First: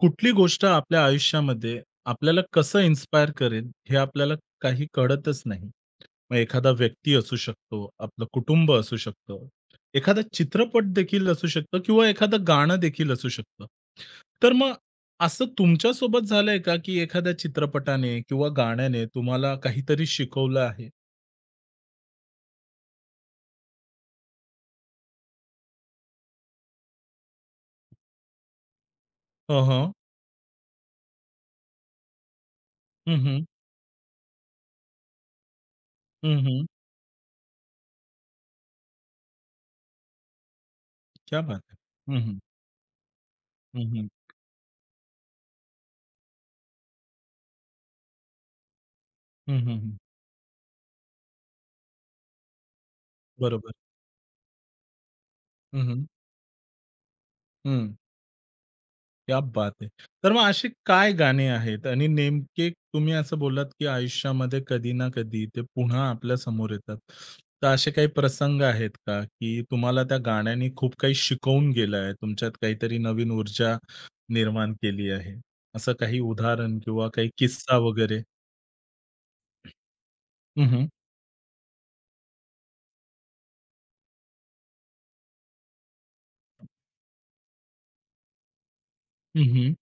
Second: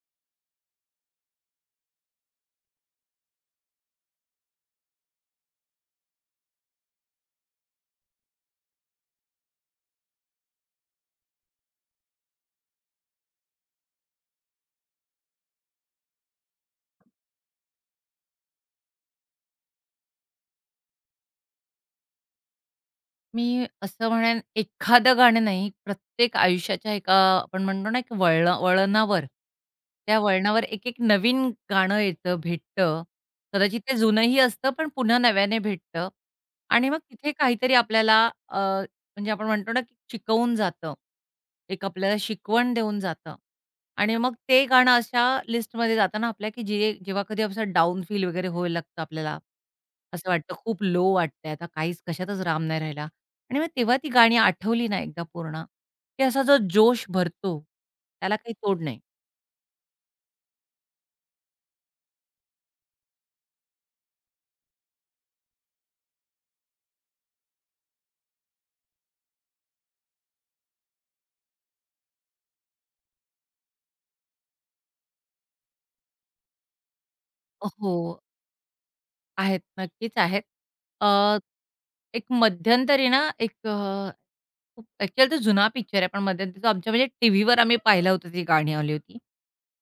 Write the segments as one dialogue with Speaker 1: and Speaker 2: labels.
Speaker 1: कुठली गोष्ट आपल्या आयुष्यामध्ये आपल्याला कसं इन्स्पायर करेल, हे आपल्याला काही कळतच नाही. मग एखादा व्यक्ती असू शकतो, आपलं कुटुंब असू शकतं, एखादा चित्रपट देखील असू शकतो किंवा एखादं गाणं देखील असू शकतं. तर मग असं तुमच्यासोबत झालंय का, की एखाद्या चित्रपटाने किंवा गाण्याने तुम्हाला काहीतरी शिकवलं आहे?
Speaker 2: मी असं म्हणेन एखादं गाणं नाही, प्रत्येक आयुष्याच्या एका आपण म्हणतो ना, एक वळण वळणावर,
Speaker 1: हं, हं.
Speaker 2: त्या वळणावर एक-एक नवीन गाणं येतं, भेटतं.
Speaker 1: हं,
Speaker 2: कदाचित ते जुनंही असतं, पण पुन्हा नव्याने भेटतं आणि मग तिथे काहीतरी आपल्याला अ, म्हणजे आपण म्हणतो ना, की शिकवून जातं.
Speaker 1: क्या बात है!
Speaker 2: एक आपल्याला
Speaker 1: हं, हं.
Speaker 2: शिकवण देऊन जातं
Speaker 1: हं, हं.
Speaker 2: आणि मग ते गाणं अशा लिस्टमध्ये जातं ना आपल्या, की जे जेव्हा कधी असं डाउन फील वगैरे व्हायला लागतं आपल्याला, असं वाटतं खूप लो वाटतंय, आता काहीच कशातच राम नाही राहिला. आणि मग
Speaker 1: बरोबर.
Speaker 2: तेव्हा ती गाणी आठवली ना एकदा पूर्ण,
Speaker 1: हं, हं.
Speaker 2: की असा जो जोश भरतो, त्याला काही तोड नाही.
Speaker 1: क्या बात है! तर मग असे काय गाणे आहेत आणि नेमके तुम्ही असं बोललात, की आयुष्यामध्ये कधी ना कधी ते पुन्हा आपल्या समोर येतात. तर असे काही प्रसंग आहेत का, की तुम्हाला त्या गाण्याने खूप काही शिकवून गेलं आहे, तुमच्यात काहीतरी नवीन ऊर्जा निर्माण केली आहे? असं काही उदाहरण किंवा काही किस्सा
Speaker 2: हो,
Speaker 1: वगैरे?
Speaker 2: आहेत. नक्कीच आहेत.
Speaker 1: हं, हं.
Speaker 2: अ, एक मध्यंतरी ना एक खूप ॲक्चुअली तो जुना पिक्चर आहे, पण मध्यंतरी तो आमच्या म्हणजे टीव्हीवर आम्ही पाहिलं होतं, ती गाणी आली होती.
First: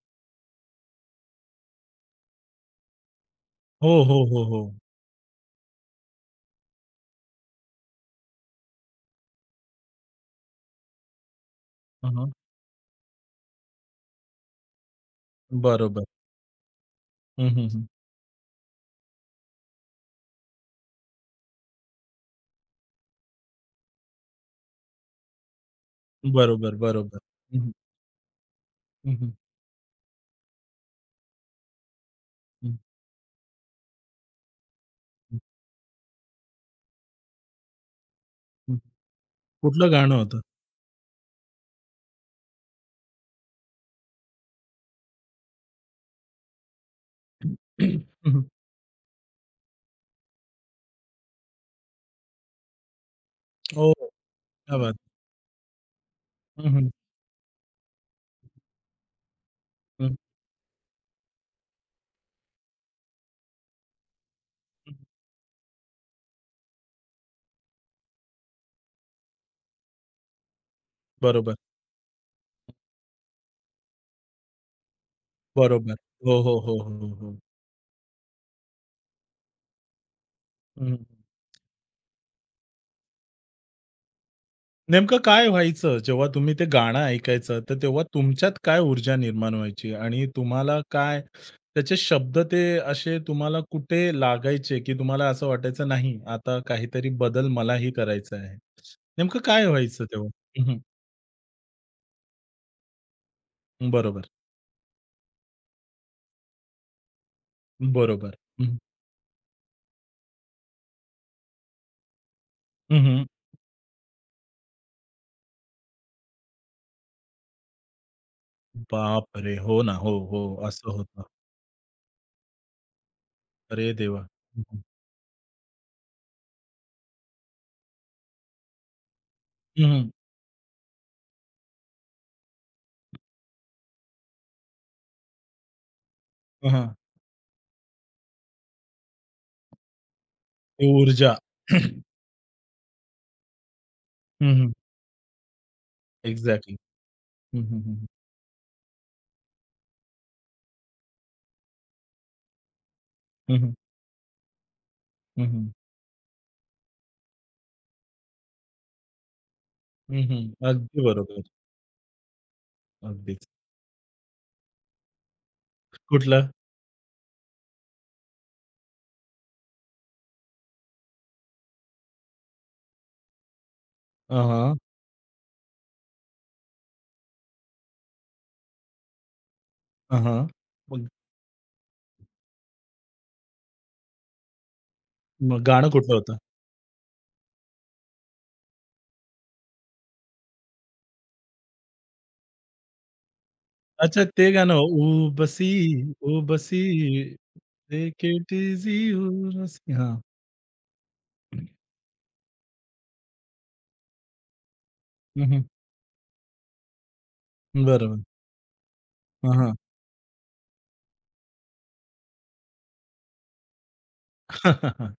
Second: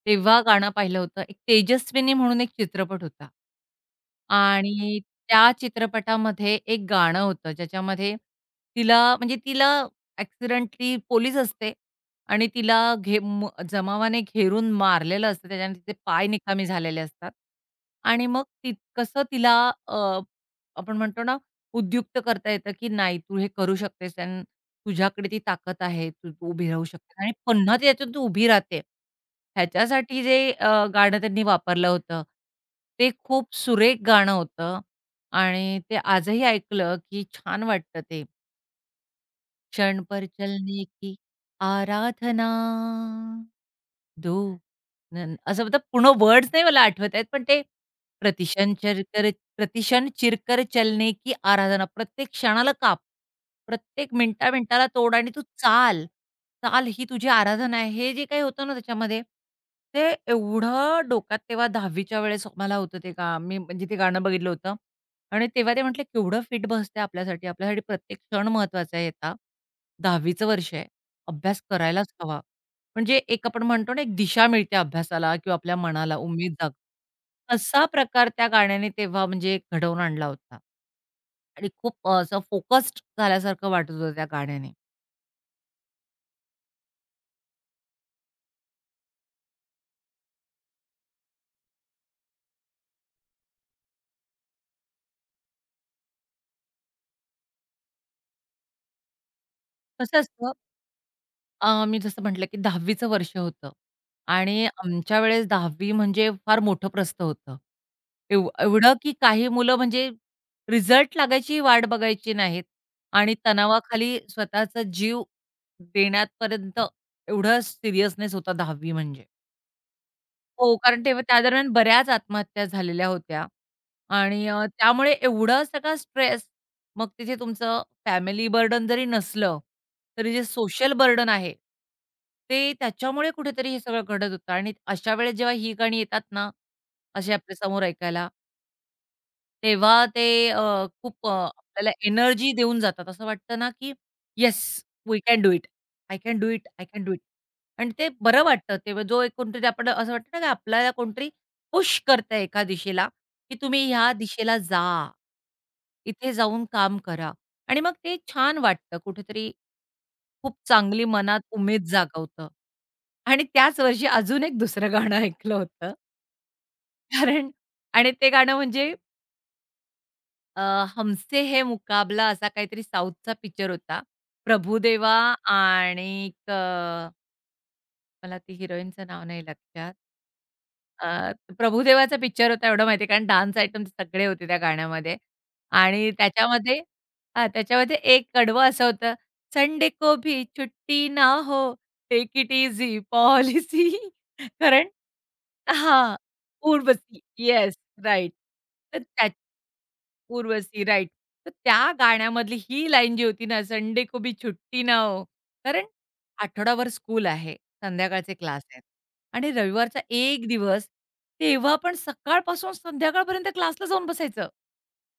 Speaker 2: तेव्हा गाणं पाहिलं होतं. एक तेजस्विनी म्हणून एक चित्रपट होता.
Speaker 1: हो, हो, हो, हो.
Speaker 2: आणि त्या चित्रपटामध्ये एक गाणं होतं, ज्याच्यामध्ये तिला ॲक्सिडेंटली पोलीस असते
Speaker 1: हं,
Speaker 2: आणि तिला घे म जमावाने घेरून मारलेलं असतं. त्याच्याने तिचे
Speaker 1: बरोबर.
Speaker 2: पाय निकामी झालेले असतात.
Speaker 1: हं, हं,
Speaker 2: आणि मग ती कसं तिला अ, आपण म्हणतो ना, उद्युक्त करता येतं, की नाही तू हे करू शकतेस आणि तुझ्याकडे ती ताकद आहे. तू तू उभी
Speaker 1: बरोबर,
Speaker 2: राहू
Speaker 1: बरोबर.
Speaker 2: शकते आणि
Speaker 1: हं, हं.
Speaker 2: पुन्हा ती त्याच्यातून तू उभी राहते.
Speaker 1: हं, हं.
Speaker 2: ह्याच्यासाठी जे गाणं त्यांनी वापरलं होतं, ते खूप सुरेख गाणं होतं आणि ते आजही ऐकलं, की छान वाटतं ते.
Speaker 1: कुठलं
Speaker 2: क्षण
Speaker 1: गाणं
Speaker 2: पर
Speaker 1: होतं?
Speaker 2: चलने की आराधना. धू न न- असं मतलब पूर्ण वर्ड्स नाही मला आठवत आहेत, पण ते प्रतिशन चिरकर प्रतिक्षण चिरकर चलने की आराधना." प्रत्येक क्षणाला काप,
Speaker 1: हो,
Speaker 2: प्रत्येक
Speaker 1: क्या
Speaker 2: मिनिटा-मिनिटाला
Speaker 1: बात!
Speaker 2: तोड आणि तू चाल,
Speaker 1: हं,
Speaker 2: चाल
Speaker 1: हं.
Speaker 2: ही तुझी आराधना आहे. हे जे काही होतं ना त्याच्यामध्ये, ते
Speaker 1: हं,
Speaker 2: एवढं डोक्यात तेव्हा 10वीच्या वेळेस मला होतं ते गाणं. मी म्हणजे ते गाणं बघितलं होतं
Speaker 1: हं.
Speaker 2: आणि तेव्हा ते म्हटले, "केवढं फिट बसतंय आपल्यासाठी. आपल्यासाठी प्रत्येक क्षण महत्त्वाचा आहे आता. 10वीचं वर्ष आहे.
Speaker 1: बरोबर,
Speaker 2: अभ्यास करायलाच हवा." म्हणजे एक आपण म्हणतो ना, एक दिशा मिळते अभ्यासाला किंवा आपल्या
Speaker 1: बरोबर.
Speaker 2: मनाला
Speaker 1: हो,
Speaker 2: उमेद
Speaker 1: हो,
Speaker 2: जाग
Speaker 1: हो, हो, हो.
Speaker 2: असा प्रकार त्या गाण्याने तेव्हा म्हणजे घडवून आणला होता
Speaker 1: हं,
Speaker 2: आणि खूप असं फोकस्ड झाल्यासारखं वाटत होतं त्या गाण्याने.
Speaker 1: नेमकं काय व्हायचं जेव्हा तुम्ही ते गाणं ऐकायचं, तर तेव्हा तुमच्यात काय ऊर्जा निर्माण व्हायची आणि तुम्हाला काय त्याचे शब्द ते असे तुम्हाला कुठे लागायचे, की तुम्हाला असं वाटायचं नाही आता काहीतरी बदल मलाही करायचा आहे? नेमकं काय व्हायचं
Speaker 2: कसं
Speaker 1: तेव्हा?
Speaker 2: असतं
Speaker 1: हं, हं.
Speaker 2: मी जसं म्हटलं, की 10वी वर्ष होतं
Speaker 1: बरोबर,
Speaker 2: आणि आमच्या वेळेस 10वी म्हणजे फार मोठं प्रस्थ होतं.
Speaker 1: बरोबर. हं, हं.
Speaker 2: एवढं की काही मुलं म्हणजे रिझल्ट लागायची वाट बघायची नाहीत
Speaker 1: हं,
Speaker 2: आणि तणावाखाली स्वतःचा जीव देण्यापर्यंत एवढा सीरियसनेस होता 10वी म्हणजे.
Speaker 1: बापरे! हो ना. हो, हो.
Speaker 2: हो,
Speaker 1: असं
Speaker 2: कारण
Speaker 1: होतं.
Speaker 2: तेव्हा त्या दरम्यान बऱ्याच आत्महत्या झालेल्या होत्या
Speaker 1: अरे देवा!
Speaker 2: आणि
Speaker 1: हं, हं.
Speaker 2: त्यामुळे एवढा सगळा स्ट्रेस, मग तिथे तुमचं फॅमिली बर्डन जरी नसलं,
Speaker 1: हं, हं.
Speaker 2: तरी जे सोशल बर्डन आहे, ते त्याच्यामुळे कुठेतरी हे सगळं घडत होतं आणि अशा वेळेस जेव्हा ही गाणी येतात ना,
Speaker 1: हां.
Speaker 2: असे आपल्यासमोर ऐकायला, तेव्हा ते अ,
Speaker 1: ती
Speaker 2: खूप
Speaker 1: ऊर्जा.
Speaker 2: आपल्याला एनर्जी देऊन जातात. असं वाटतं ना, की
Speaker 1: हं,
Speaker 2: "येस,
Speaker 1: हं.
Speaker 2: We can do it. I can do it.
Speaker 1: Exactly.
Speaker 2: I can do it."
Speaker 1: हं, हं,
Speaker 2: आणि
Speaker 1: हं,
Speaker 2: ते बरं वाटतं. तेव्हा जो एक कोणतरी आपण असं वाटतं ना, की आपल्याला कोणतरी पुश करतंय एका दिशेला, की
Speaker 1: हं, हं,
Speaker 2: तुम्ही ह्या दिशेला जा.
Speaker 1: हं, हं,
Speaker 2: इथे जाऊन काम करा. आणि मग ते छान वाटतं कुठेतरी.
Speaker 1: हं, हं.
Speaker 2: खूप
Speaker 1: अगदी
Speaker 2: चांगली मनात
Speaker 1: बरोबर.
Speaker 2: उमेद जागवतं. आणि
Speaker 1: अगदीच.
Speaker 2: त्याच वर्षी अजून एक दुसरं गाणं ऐकलं होतं.
Speaker 1: कुठलं?
Speaker 2: कारण आणि ते गाणं म्हणजे अ, हमसे हे मुकाबला असा काहीतरी साऊथचा पिक्चर होता.
Speaker 1: हां, हां.
Speaker 2: प्रभुदेवा आणिक मला ती हिरोईनचं नाव नाही लक्षात.
Speaker 1: हां, हां. मग
Speaker 2: अ, प्रभुदेवाचा पिक्चर होता एवढं माहिती आहे कारण डान्स आयटम सगळे होते त्या गाण्यामध्ये
Speaker 1: मग गाणं
Speaker 2: आणि
Speaker 1: कुठलं होतं?
Speaker 2: त्याच्यामध्ये हां, त्याच्यामध्ये एक कडवं असं होतं, संडे को भी छुट्टी ना हो, टेक इट ईझी पॉलिसी
Speaker 1: अच्छा ते गाणं
Speaker 2: कारण
Speaker 1: उबसी,
Speaker 2: हां,
Speaker 1: उबसी
Speaker 2: Urvashi. Yes,
Speaker 1: take
Speaker 2: right.
Speaker 1: It easy
Speaker 2: तर त्या
Speaker 1: उबसी. हां.
Speaker 2: उर्वशी, राइट. तर त्या गाण्यामधली ही लाईन जी होती ना, संडे को भी छुट्टी ना हो.
Speaker 1: हं, हं.
Speaker 2: कारण आठवडाभर स्कूल आहे,
Speaker 1: बरोबर.
Speaker 2: संध्याकाळचे क्लास आहेत आणि
Speaker 1: हां, हां.
Speaker 2: रविवारचा एक दिवस, तेव्हा पण सकाळपासून संध्याकाळपर्यंत क्लासला जाऊन बसायचं.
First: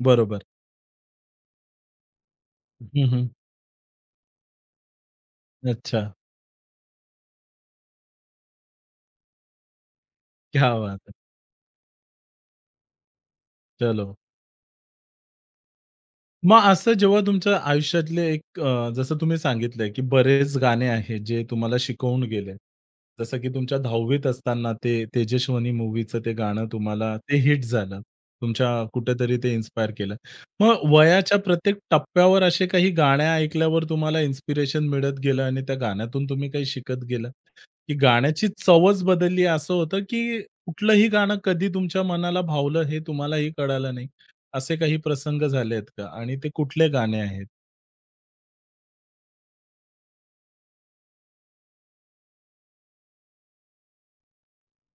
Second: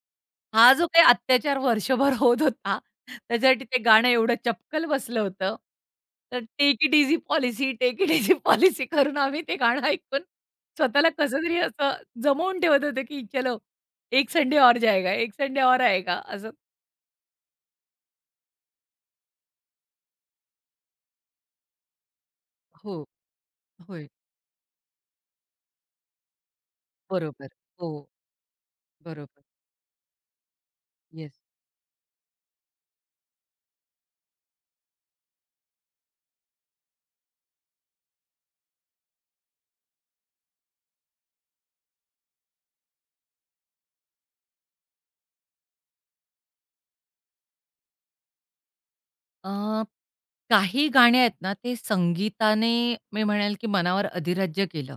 Speaker 1: बरोबर.
Speaker 2: हा जो काही अत्याचार वर्षभर होत होता,
Speaker 1: हं, हं.
Speaker 2: त्याच्यासाठी ते गाणं एवढं चपकल बसलं होतं.
Speaker 1: अच्छा.
Speaker 2: तर take it easy policy, take it easy policy करून आम्ही ते गाणं ऐकून
Speaker 1: क्या बात
Speaker 2: स्वतःला
Speaker 1: है!
Speaker 2: कसंतरी असं जमवून ठेवत होतो, की चलो
Speaker 1: चलो.
Speaker 2: एक संडे और जाएगा, एक संडे और आएगा असं.
Speaker 1: मग असं जेव्हा तुमच्या आयुष्यातले एक जसं तुम्ही सांगितलंय, की बरेच गाणे आहेत जे तुम्हाला शिकवून गेले.
Speaker 2: हो,
Speaker 1: जसं की तुमच्या
Speaker 2: होय.
Speaker 1: 10वीत असताना ते तेजस्विनी मूव्हीचं ते गाणं तुम्हाला ते
Speaker 2: बरोबर.
Speaker 1: हिट
Speaker 2: हो,
Speaker 1: झालं. तुमच्या कुठेतरी
Speaker 2: बरोबर.
Speaker 1: ते इन्स्पायर केलं. मग वयाच्या
Speaker 2: येस.
Speaker 1: प्रत्येक टप्प्यावर असे काही गाणे ऐकल्यावर तुम्हाला इन्स्पिरेशन मिळत गेलं आणि त्या गाण्यातून तुम्ही काही शिकत गेलात, की गाण्याची चवच बदलली असं होतं, की कुठलंही गाणं कधी तुमच्या मनाला भावलं हे तुम्हालाही कळालं नाही? असे काही प्रसंग झालेत का? आणि ते कुठले गाणे आहेत?
Speaker 2: अ, काही गाणी आहेत ना, ते संगीताने मी म्हणेल, की मनावर अधिराज्य केलं.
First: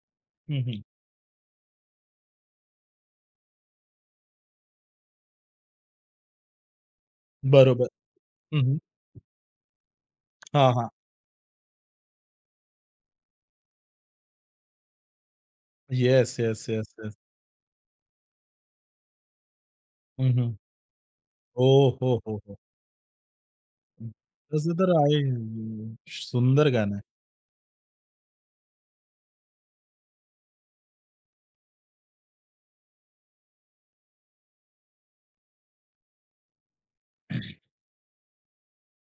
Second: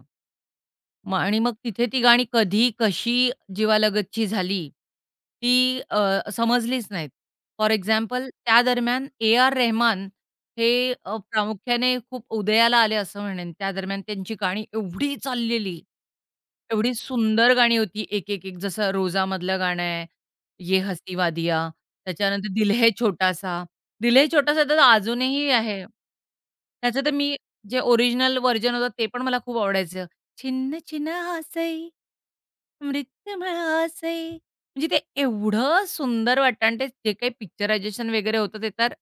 Speaker 1: हं, हं.
Speaker 2: आणि मग तिथे ती गाणी कधी, कशी जीवालगतची झाली, ती समजलीच नाहीत. फॉर
Speaker 1: बरोबर.
Speaker 2: एक्झाम्पल त्या
Speaker 1: हं, हं.
Speaker 2: दरम्यान ए.आर. रेहमान हे
Speaker 1: हां, हां.
Speaker 2: प्रामुख्याने खूप उदयाला आले असं म्हणेन. त्या दरम्यान त्यांची गाणी एवढी चाललेली.
Speaker 1: येस, येस, येस,
Speaker 2: एवढी
Speaker 1: येस.
Speaker 2: सुंदर गाणी होती एक जसं रोजामधलं गाणं आहे,
Speaker 1: हं, हं.
Speaker 2: ये हसी
Speaker 1: हो,
Speaker 2: वादियाँ,
Speaker 1: हो, हो,
Speaker 2: त्याच्यानंतर
Speaker 1: हो.
Speaker 2: दिल है छोटासा.
Speaker 1: हं.
Speaker 2: दिल है छोटासा
Speaker 1: तसं
Speaker 2: तर
Speaker 1: तर आहे.
Speaker 2: अजूनही आहे.
Speaker 1: सुंदर गाणं आहे.
Speaker 2: त्याचं तर मी जे ओरिजिनल व्हर्जन होतं ते पण मला खूप आवडायचं. छिन्न छिन्न हासै, मृत्युमय हासै. म्हणजे ते एवढं सुंदर वाटतं आणि ते जे काही पिक्चरायझेशन वगैरे होतं ते तर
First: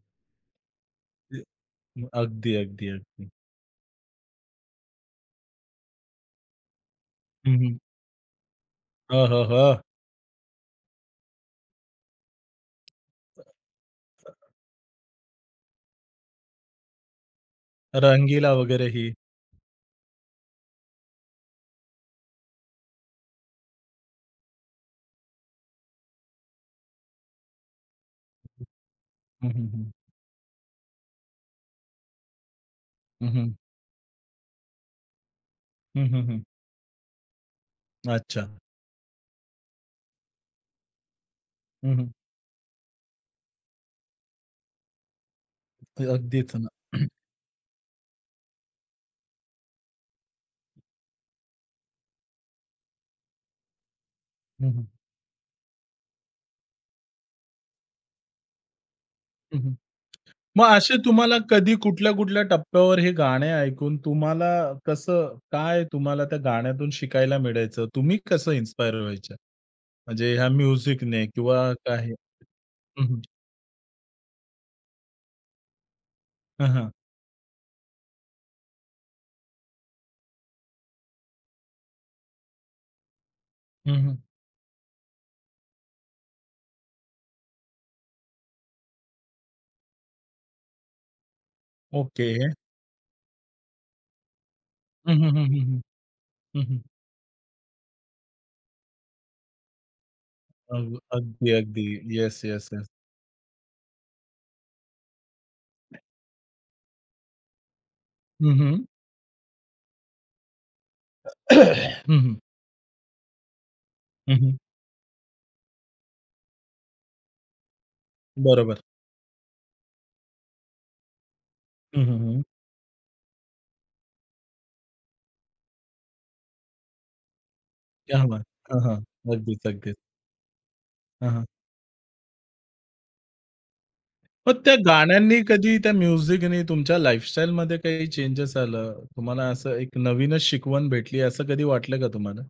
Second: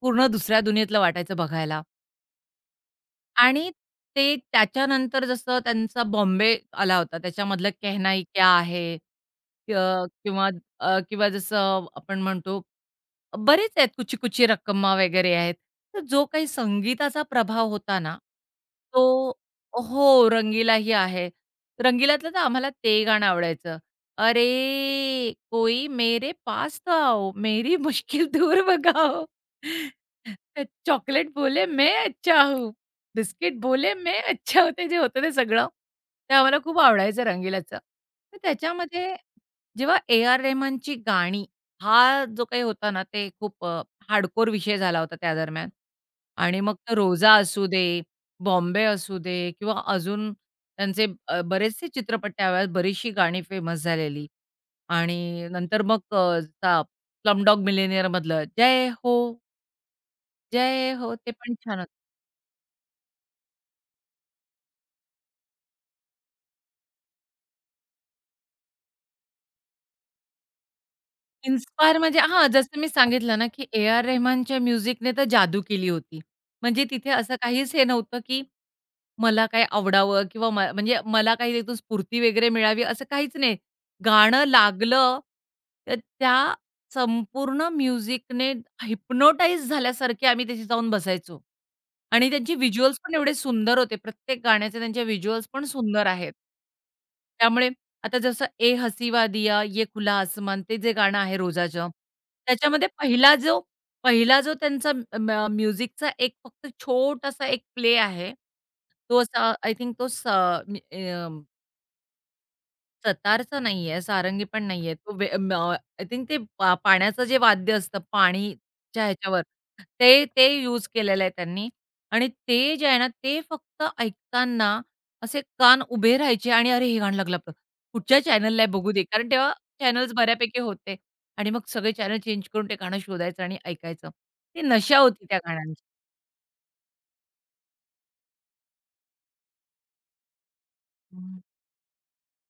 Speaker 2: पूर्ण दुसऱ्या दुनियेतलं वाटायचं बघायला.
Speaker 1: अगदी, अगदी, अगदी.
Speaker 2: आणि ते त्याच्यानंतर जसं त्यांचा बॉम्बे आला होता,
Speaker 1: हं,
Speaker 2: त्याच्यामधलं
Speaker 1: हं.
Speaker 2: "कहना ही क्या है"
Speaker 1: हं, हं,
Speaker 2: अ,
Speaker 1: हं.
Speaker 2: किंवा किंवा जसं आपण म्हणतो बरेच आहेत कुची-कुची रक्कम्मा वगैरे आहेत. तर जो काही संगीताचा प्रभाव होता ना,
Speaker 1: रंगीला वगैरे ही.
Speaker 2: तो हो, रंगीला ही आहे. रंगीलातलं तर आम्हाला ते गाणं आवडायचं. अरे, कोई मेरे पास तो आओ, मेरी मुश्किल दूर भगाओ.
Speaker 1: हं, हं, हं.
Speaker 2: चॉकलेट बोले मैं अच्छा हूँ,
Speaker 1: हं, हं.
Speaker 2: बिस्किट बोले मैं अच्छा हूँ. जे होतं ते सगळं,
Speaker 1: हं, हं,
Speaker 2: ते
Speaker 1: हं.
Speaker 2: आम्हाला खूप आवडायचं रंगीलाचं. तर
Speaker 1: अच्छा.
Speaker 2: त्याच्यामध्ये जेव्हा ए. आर. रेहमानची गाणी
Speaker 1: हं, हं.
Speaker 2: हा जो काही होता ना, ते खूप हार्डकोर विषय झाला होता त्या दरम्यान.
Speaker 1: अगदीच
Speaker 2: आणि
Speaker 1: ना.
Speaker 2: मग तो रोजा असू दे, बॉम्बे असू दे किंवा अजून त्यांचे बरेचसे चित्रपट त्यावेळेस बरीचशी गाणी फेमस झालेली.
Speaker 1: हं, हं.
Speaker 2: आणि नंतर मग अ, ता स्लमडॉग मिलेनियर मधलं जय हो,
Speaker 1: हं, हं. मग
Speaker 2: जय
Speaker 1: असे
Speaker 2: हो ते
Speaker 1: तुम्हाला
Speaker 2: पण
Speaker 1: कधी
Speaker 2: छान होतं.
Speaker 1: कुठल्या-कुठल्या टप्प्यावर हे गाणे ऐकून तुम्हाला कसं काय तुम्हाला त्या गाण्यातून शिकायला मिळायचं? तुम्ही कसं इन्स्पायर व्हायच्या? म्हणजे ह्या म्युझिकने किंवा
Speaker 2: इन्स्पायर
Speaker 1: काय?
Speaker 2: म्हणजे हां, जसं मी
Speaker 1: हम्म, हं, हं.
Speaker 2: सांगितलं ना, की ए आर रेहमानच्या म्युझिकने तर जादू केली होती. म्हणजे तिथे असं काहीच हे नव्हतं, की मला काय आवडावं किंवा म्हणजे मला काही त्यातून स्फूर्ती वगैरे मिळावी असं काहीच नाही.
Speaker 1: हं, हं.
Speaker 2: गाणं लागलं, तर त्या संपूर्ण म्युझिकने हिप्नोटाईज झाल्यासारखे आम्ही त्याची जाऊन बसायचो.
Speaker 1: ओके.
Speaker 2: आणि त्यांचे व्हिज्युअल्स पण एवढे सुंदर होते. प्रत्येक गाण्याचे त्यांचे
Speaker 1: हं, हं, हं,
Speaker 2: व्हिज्युअल्स पण
Speaker 1: हं,
Speaker 2: सुंदर आहेत.
Speaker 1: हं. हं,
Speaker 2: त्यामुळे आता जसं "ए हसीवा दिया, ये खुला आसमान" ते
Speaker 1: अग
Speaker 2: जे गाणं आहे
Speaker 1: अगदी, अगदी.
Speaker 2: रोजाचं,
Speaker 1: येस, येस, येस.
Speaker 2: त्याच्यामध्ये पहिला जो त्यांचा म्युझिकचा एक फक्त छोटासा एक प्ले आहे.
Speaker 1: हं, हं.
Speaker 2: तो असा आय थिंक तो स मी अ,
Speaker 1: हं, हं.
Speaker 2: सतारचा नाहीये,
Speaker 1: हं,
Speaker 2: सारंगी
Speaker 1: हं.
Speaker 2: पण नाहीये. तो वे म आय थिंक ते पाण्याचं जे वाद्य असतं,
Speaker 1: बरोबर.
Speaker 2: पाणीच्या ह्याच्यावर ते ते यूज केलेलं आहे त्यांनी
Speaker 1: हं, हं,
Speaker 2: आणि
Speaker 1: हं.
Speaker 2: ते जे आहे ना, ते फक्त ऐकताना असे कान उभे राहायचे आणि "अरे, हे गाणं लागलं आपलं.
Speaker 1: क्या
Speaker 2: कुठच्या
Speaker 1: बात!
Speaker 2: चॅनलला आहे
Speaker 1: हां,
Speaker 2: बघू
Speaker 1: हां.
Speaker 2: दे." कारण तेव्हा
Speaker 1: अगदीच, अगदीच.
Speaker 2: चॅनल्स बऱ्यापैकी होते
Speaker 1: हां, हां.
Speaker 2: आणि मग सगळे चॅनल चेंज करून ते गाणं शोधायचं आणि ऐकायचं.
Speaker 1: मग
Speaker 2: ती
Speaker 1: त्या
Speaker 2: नशा होती त्या
Speaker 1: गाण्यांनी
Speaker 2: गाण्यांची.
Speaker 1: कधी त्या म्युझिकनी तुमच्या लाईफस्टाईलमध्ये काही चेंजेस आलं? तुम्हाला असं एक नवीनच शिकवण भेटली असं कधी वाटलं का तुम्हाला?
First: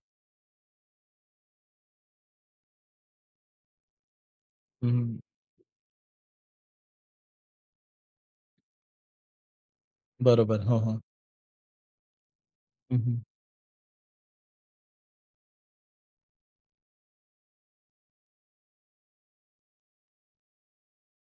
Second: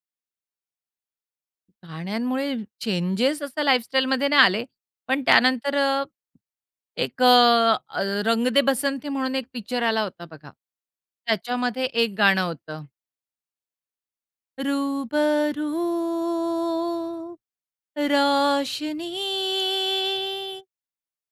Speaker 2: गाण्यांमुळे चेंजेस असं लाईफस्टाईलमध्ये नाही आले.
Speaker 1: हं,
Speaker 2: पण त्यानंतर अ, एक अ, अ, रंग दे बसंती म्हणून एक पिक्चर आला होता बघा.
Speaker 1: बरोबर. हो, हो.
Speaker 2: त्याच्यामध्ये एक गाणं होतं.
Speaker 1: हं,
Speaker 2: रूबरू रोशनी.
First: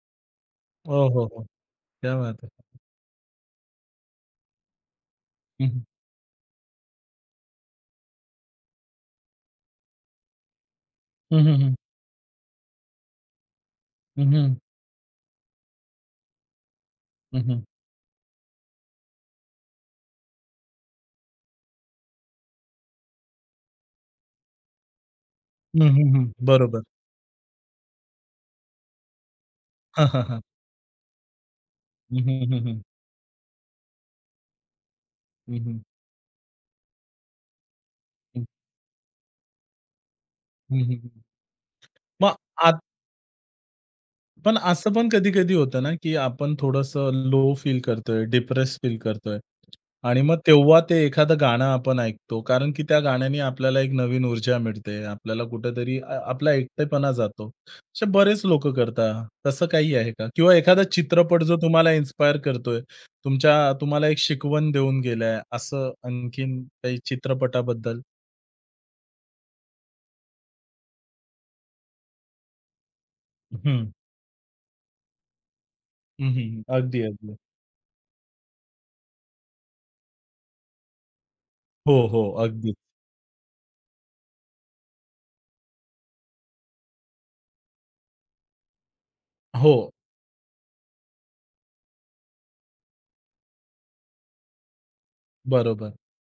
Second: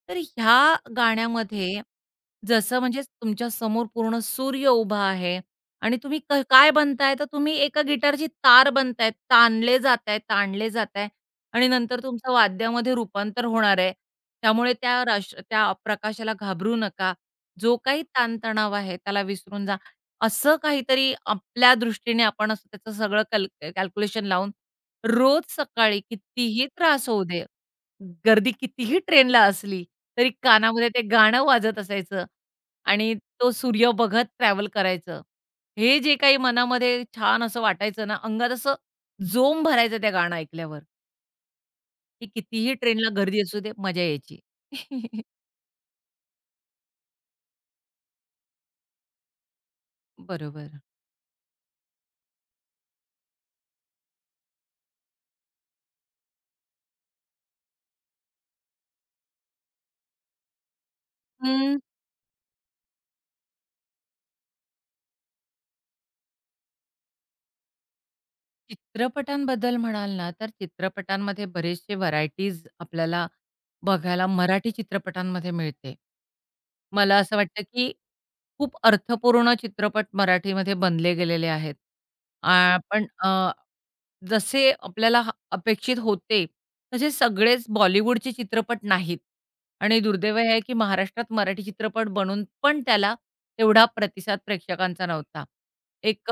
Speaker 2: तर ह्या
Speaker 1: हो, हो, हो.
Speaker 2: गाण्यामध्ये
Speaker 1: क्या बात है!
Speaker 2: जसं म्हणजे तुमच्या समोर पूर्ण सूर्य उभा आहे
Speaker 1: हं, हं.
Speaker 2: आणि तुम्ही काय बनताय? तर तुम्ही एका गिटारची तार बनताय, ताणले जाताय
Speaker 1: हं, हं,
Speaker 2: आणि
Speaker 1: हं.
Speaker 2: नंतर तुमचं वाद्यामध्ये रूपांतर होणार आहे.
Speaker 1: हं, हं.
Speaker 2: त्यामुळे त्या प्रकाशाला घाबरू नका.
Speaker 1: हं, हं.
Speaker 2: जो काही ताणतणाव आहे त्याला विसरून जा. असं काहीतरी आपल्या दृष्टीने आपण असं त्याचं सगळं कॅल्क्युलेशन लावून रोज सकाळी कितीही
Speaker 1: बरोबर.
Speaker 2: त्रास होऊ दे, गर्दी कितीही ट्रेनला असली,
Speaker 1: हां, हां,
Speaker 2: तरी
Speaker 1: हां.
Speaker 2: कानामध्ये ते गाणं वाजत
Speaker 1: हं,
Speaker 2: असायचं
Speaker 1: हं, हं, हं.
Speaker 2: आणि तो सूर्य बघत ट्रॅव्हल करायचं.
Speaker 1: हं, हं.
Speaker 2: हे जे काही मनामध्ये छान असं वाटायचं ना, अंगात असं जोम भरायचं त्या गाणं ऐकल्यावर,
Speaker 1: हं,
Speaker 2: की
Speaker 1: मग
Speaker 2: कितीही ट्रेनला गर्दी असू दे, मजा यायची.
Speaker 1: पण असं पण कधी-कधी होतं ना, की आपण थोडंसं लो फील करतोय, डिप्रेस फील करतोय आणि मग तेव्हा
Speaker 2: बरोबर.
Speaker 1: ते एखादं गाणं आपण ऐकतो. कारण की त्या गाण्याने आपल्याला एक नवीन ऊर्जा मिळते. आपल्याला कुठेतरी आपला एकटेपणा जातो. असे बरेच लोक करता तसं काही आहे का? किंवा एखादा चित्रपट जो तुम्हाला इन्स्पायर करतोय, तुमच्या तुम्हाला एक शिकवण देऊन गेलाय, असं आणखीन काही चित्रपटाबद्दल?
Speaker 2: चित्रपटांबद्दल म्हणाल ना, तर चित्रपटांमध्ये बरेचसे व्हरायटीज आपल्याला
Speaker 1: हं.
Speaker 2: बघायला मराठी चित्रपटांमध्ये मिळते.
Speaker 1: हं, हं. अगदी,
Speaker 2: मला
Speaker 1: अगदी.
Speaker 2: असं वाटतं, की खूप अर्थपूर्ण चित्रपट मराठीमध्ये बनले गेलेले आहेत.
Speaker 1: हो, हो. अगदी.
Speaker 2: पण जसे आपल्याला अपेक्षित होते, तसे सगळेच बॉलिवूडचे चित्रपट नाहीत.
Speaker 1: हो,
Speaker 2: आणि दुर्दैव हे आहे, की महाराष्ट्रात मराठी चित्रपट बनून पण त्याला तेवढा प्रतिसाद प्रेक्षकांचा नव्हता.
Speaker 1: बरोबर.
Speaker 2: एक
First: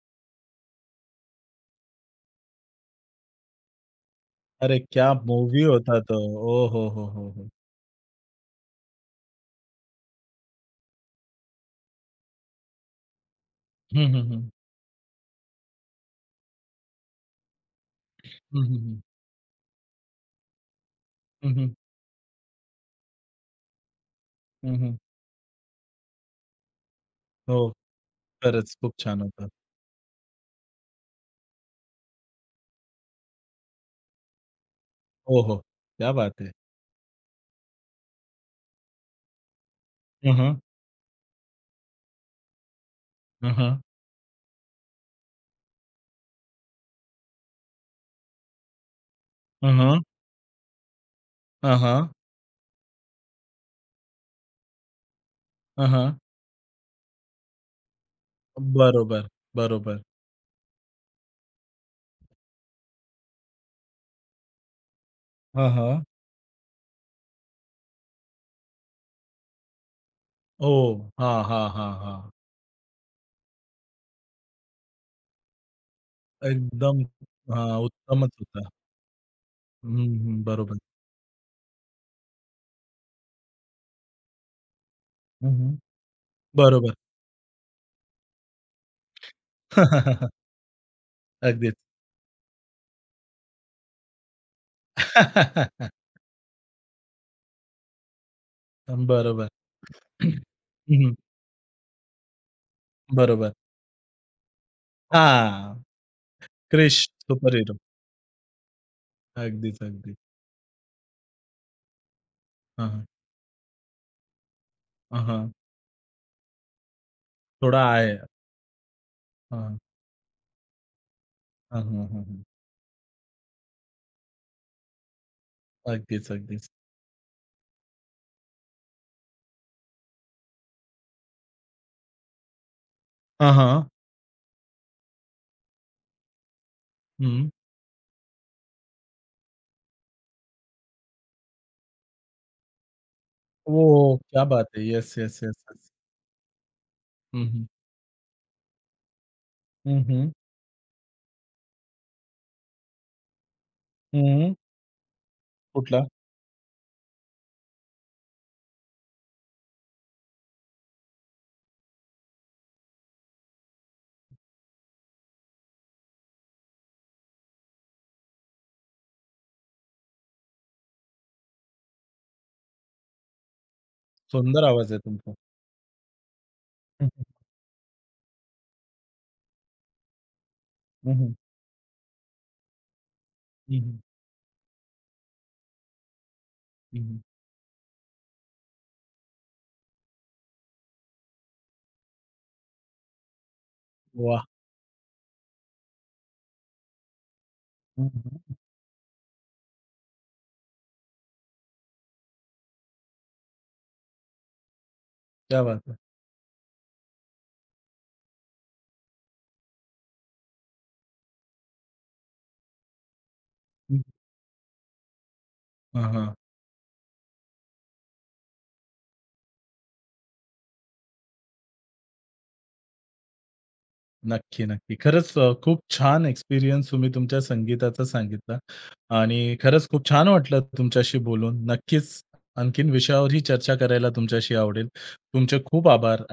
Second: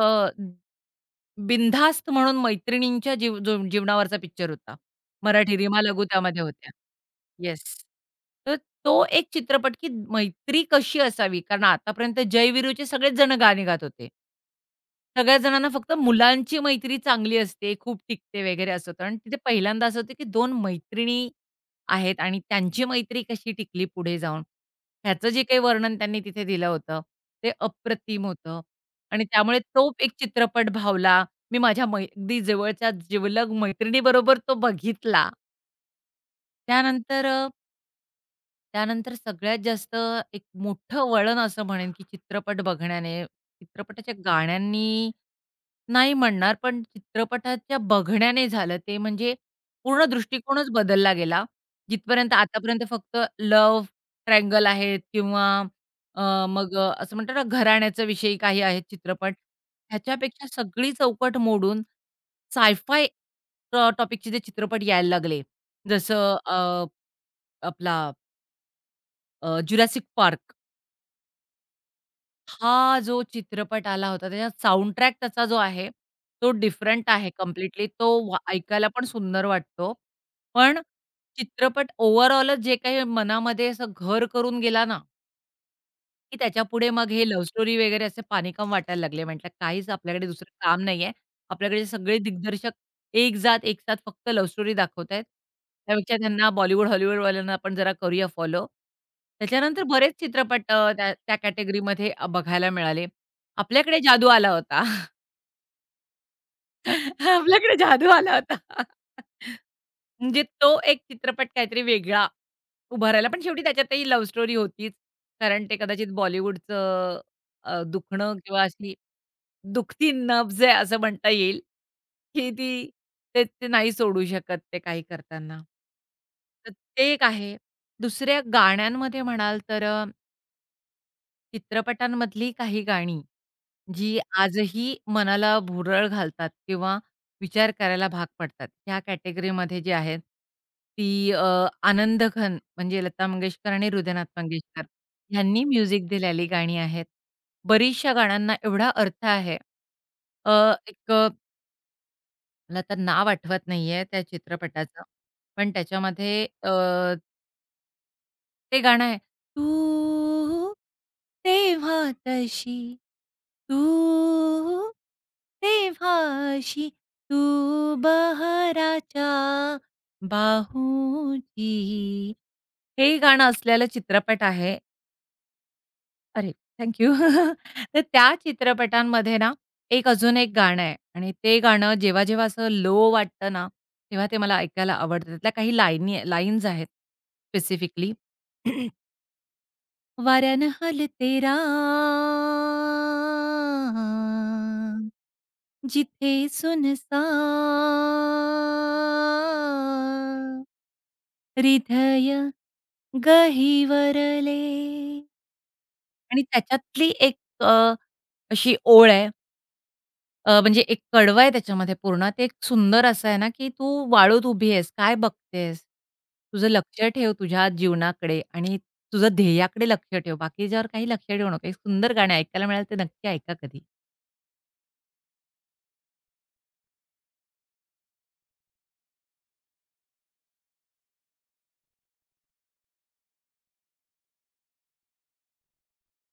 Speaker 2: बिनधास्त म्हणून मैत्रिणींच्या जीव जीव जीवनावरचा पिक्चर होता.
Speaker 1: अरे क्या
Speaker 2: मराठी
Speaker 1: मूवी
Speaker 2: रीमा
Speaker 1: होता
Speaker 2: लागू
Speaker 1: तो.
Speaker 2: त्यामध्ये
Speaker 1: ओ
Speaker 2: होत्या.
Speaker 1: हो, हो, हो, हो.
Speaker 2: येस. तर तो एक चित्रपट, की मैत्री कशी असावी? कारण आतापर्यंत जय वीरूचे सगळेच जण गाणी गात होते.
Speaker 1: हं, हं, हं.
Speaker 2: सगळ्या जणांना फक्त मुलांची मैत्री चांगली असते, खूप टिकते
Speaker 1: हं,
Speaker 2: वगैरे
Speaker 1: हं,
Speaker 2: असं
Speaker 1: हं.
Speaker 2: होतं आणि तिथे पहिल्यांदा असं होतं, की 2 मैत्रिणी
Speaker 1: हं, हं.
Speaker 2: आहेत आणि त्यांची मैत्री कशी टिकली पुढे जाऊन.
Speaker 1: हं, हं.
Speaker 2: ह्याचं जे काही वर्णन त्यांनी तिथे दिलं होतं, ते
Speaker 1: हो,
Speaker 2: अप्रतिम होतं
Speaker 1: खरंच खूप छान
Speaker 2: आणि
Speaker 1: होता.
Speaker 2: त्यामुळे तो एक चित्रपट भावला. मी माझ्या अगदी जवळच्या जिवलग मैत्रिणीबरोबर तो बघितला.
Speaker 1: हो, हो. क्या बात है!
Speaker 2: त्यानंतर त्यानंतर सगळ्यात जास्त
Speaker 1: हं,
Speaker 2: एक
Speaker 1: हं.
Speaker 2: मोठं वळण असं म्हणेन, की चित्रपट बघण्याने,
Speaker 1: हं, हं.
Speaker 2: चित्रपटाच्या गाण्यांनी नाही म्हणणार, पण चित्रपटाच्या बघण्याने झालं ते म्हणजे
Speaker 1: हं, हं.
Speaker 2: पूर्ण दृष्टिकोनच बदलला गेला.
Speaker 1: हं, हं.
Speaker 2: जिथपर्यंत आतापर्यंत फक्त लव्ह ट्रायंगल आहेत किंवा
Speaker 1: हं, हं.
Speaker 2: अ, मग असं म्हणतात ना, घराण्याच्या विषयी काही आहेत
Speaker 1: बरोबर,
Speaker 2: चित्रपट.
Speaker 1: बरोबर.
Speaker 2: ह्याच्यापेक्षा सगळी चौकट मोडून साय टॉपिकचे जे चित्रपट यायला लागले.
Speaker 1: हां, हां.
Speaker 2: जसं आपला जुरासिक पार्क
Speaker 1: हो. हां, हां, हां, हां.
Speaker 2: हा जो चित्रपट आला होता त्याच्यात साउंडट्रॅक त्याचा जो आहे, तो
Speaker 1: एकदम
Speaker 2: डिफरंट आहे
Speaker 1: हां,
Speaker 2: कंप्लीटली. तो
Speaker 1: उत्तमच
Speaker 2: वा
Speaker 1: होता.
Speaker 2: ऐकायला पण सुंदर वाटतो.
Speaker 1: हं, हं. बरोबर.
Speaker 2: पण चित्रपट ओव्हरऑलच जे काही मनामध्ये असं घर करून गेला ना
Speaker 1: हं, हं.
Speaker 2: की त्याच्यापुढे
Speaker 1: बरोबर.
Speaker 2: मग हे लव्ह स्टोरी वगैरे असे पाणीकाम वाटायला लागले. म्हटलं काहीच आपल्याकडे दुसरं काम नाहीये.
Speaker 1: अगदीच.
Speaker 2: आपल्याकडे सगळे दिग्दर्शक एक जात, एक साथ फक्त लव्ह स्टोरी दाखवतायत. त्यापेक्षा त्यांना बॉलिवूड, हॉलिवूडवाल्यांना आपण जरा करूया फॉलो.
Speaker 1: बरोबर.
Speaker 2: त्याच्यानंतर बरेच चित्रपट
Speaker 1: हं,
Speaker 2: त्या
Speaker 1: हं.
Speaker 2: त्या कॅटेगरीमध्ये बघायला मिळाले.
Speaker 1: बरोबर.
Speaker 2: आपल्याकडे जादू आला होता.
Speaker 1: हां, क्रिश
Speaker 2: आपल्याकडे
Speaker 1: सुपरहीरो.
Speaker 2: जादू आला होता.
Speaker 1: अगदीच, अगदीच.
Speaker 2: म्हणजे तो एक चित्रपट काहीतरी वेगळा
Speaker 1: हां, हां.
Speaker 2: उभारायला. पण शेवटी त्याच्यातही लव्ह स्टोरी होतीच.
Speaker 1: हां, हां.
Speaker 2: कारण ते कदाचित बॉलिवूडचं
Speaker 1: थोडा आहे.
Speaker 2: दुखणं किंवा अशी
Speaker 1: हां,
Speaker 2: दुखती नब्ज आहे असं म्हणता येईल,
Speaker 1: हां, हां, हां, हां.
Speaker 2: की ती ते ते नाही सोडू शकत ते काही करताना.
Speaker 1: अगदीच, अगदीच.
Speaker 2: तर ते एक आहे. दुसऱ्या गाण्यांमध्ये म्हणाल तर चित्रपटांमधली काही गाणी
Speaker 1: हां, हां.
Speaker 2: जी आजही मनाला भुरळ घालतात किंवा
Speaker 1: हं.
Speaker 2: विचार करायला भाग पडतात. ह्या कॅटेगरीमध्ये जी आहेत, ती आनंदघन म्हणजे लता मंगेशकर आणि
Speaker 1: ओह!
Speaker 2: हृदयनाथ
Speaker 1: क्या बात है!
Speaker 2: मंगेशकर
Speaker 1: येस, येस, येस,
Speaker 2: ह्यांनी
Speaker 1: येस.
Speaker 2: म्युझिक दिलेली गाणी आहेत.
Speaker 1: हं, हं.
Speaker 2: बरीचशा गाण्यांना एवढा अर्थ आहे.
Speaker 1: हं, हं.
Speaker 2: अ, एक मला आता नाव आठवत नाहीये त्या
Speaker 1: हं.
Speaker 2: चित्रपटाचं, पण
Speaker 1: कुठला?
Speaker 2: त्याच्यामध्ये ते गाणं आहे. तू तेव्हा तशी, तू तेव्हा अशी, तू बहराच्या बाहूची. हे गाणं असलेला चित्रपट
Speaker 1: सुंदर
Speaker 2: आहे.
Speaker 1: आवाज आहे तुमचा.
Speaker 2: अरे, थँक
Speaker 1: हं,
Speaker 2: यू.
Speaker 1: हं.
Speaker 2: तर त्या चित्रपटांमध्ये ना, एक अजून एक गाणं आहे
Speaker 1: हं,
Speaker 2: आणि
Speaker 1: हं.
Speaker 2: ते गाणं जेव्हा-जेव्हा असं लो वाटतं ना,
Speaker 1: हं, हं.
Speaker 2: तेव्हा ते मला ऐकायला आवडतं. त्यातल्या काही लाईन्स आहेत
Speaker 1: हं, हं.
Speaker 2: स्पेसिफिकली. वाऱ्यानं हलते
Speaker 1: वाह!
Speaker 2: रान, जिथे
Speaker 1: हं, हं.
Speaker 2: सुनसान हृदय गहिवरले
Speaker 1: क्या बात है!
Speaker 2: आणि त्याच्यातली एक अ, अशी ओळ आहे म्हणजे एक कडवं आहे त्याच्यामध्ये पूर्ण. ते एक सुंदर असं आहे ना, की तू
Speaker 1: हं.
Speaker 2: वाळूत उभी आहेस, काय बघतेस?
Speaker 1: हां, हां.
Speaker 2: तुझं लक्ष ठेव तुझ्या जीवनाकडे आणि तुझं ध्येयाकडे लक्ष ठेव. बाकीच्यावर काही लक्ष ठेवू नको. एक सुंदर गाणं आहे. ऐकायला मिळालं तर नक्की ऐका कधी.
Speaker 1: नक्की, नक्की. खरंच खूप छान एक्सपिरियन्स तुम्ही तुमच्या संगीताचा सांगितला आणि खरंच खूप छान वाटलं तुमच्याशी बोलून. नक्कीच आणखीन विषयावरही चर्चा करायला तुमच्याशी आवडेल. तुमचे खूप आभार.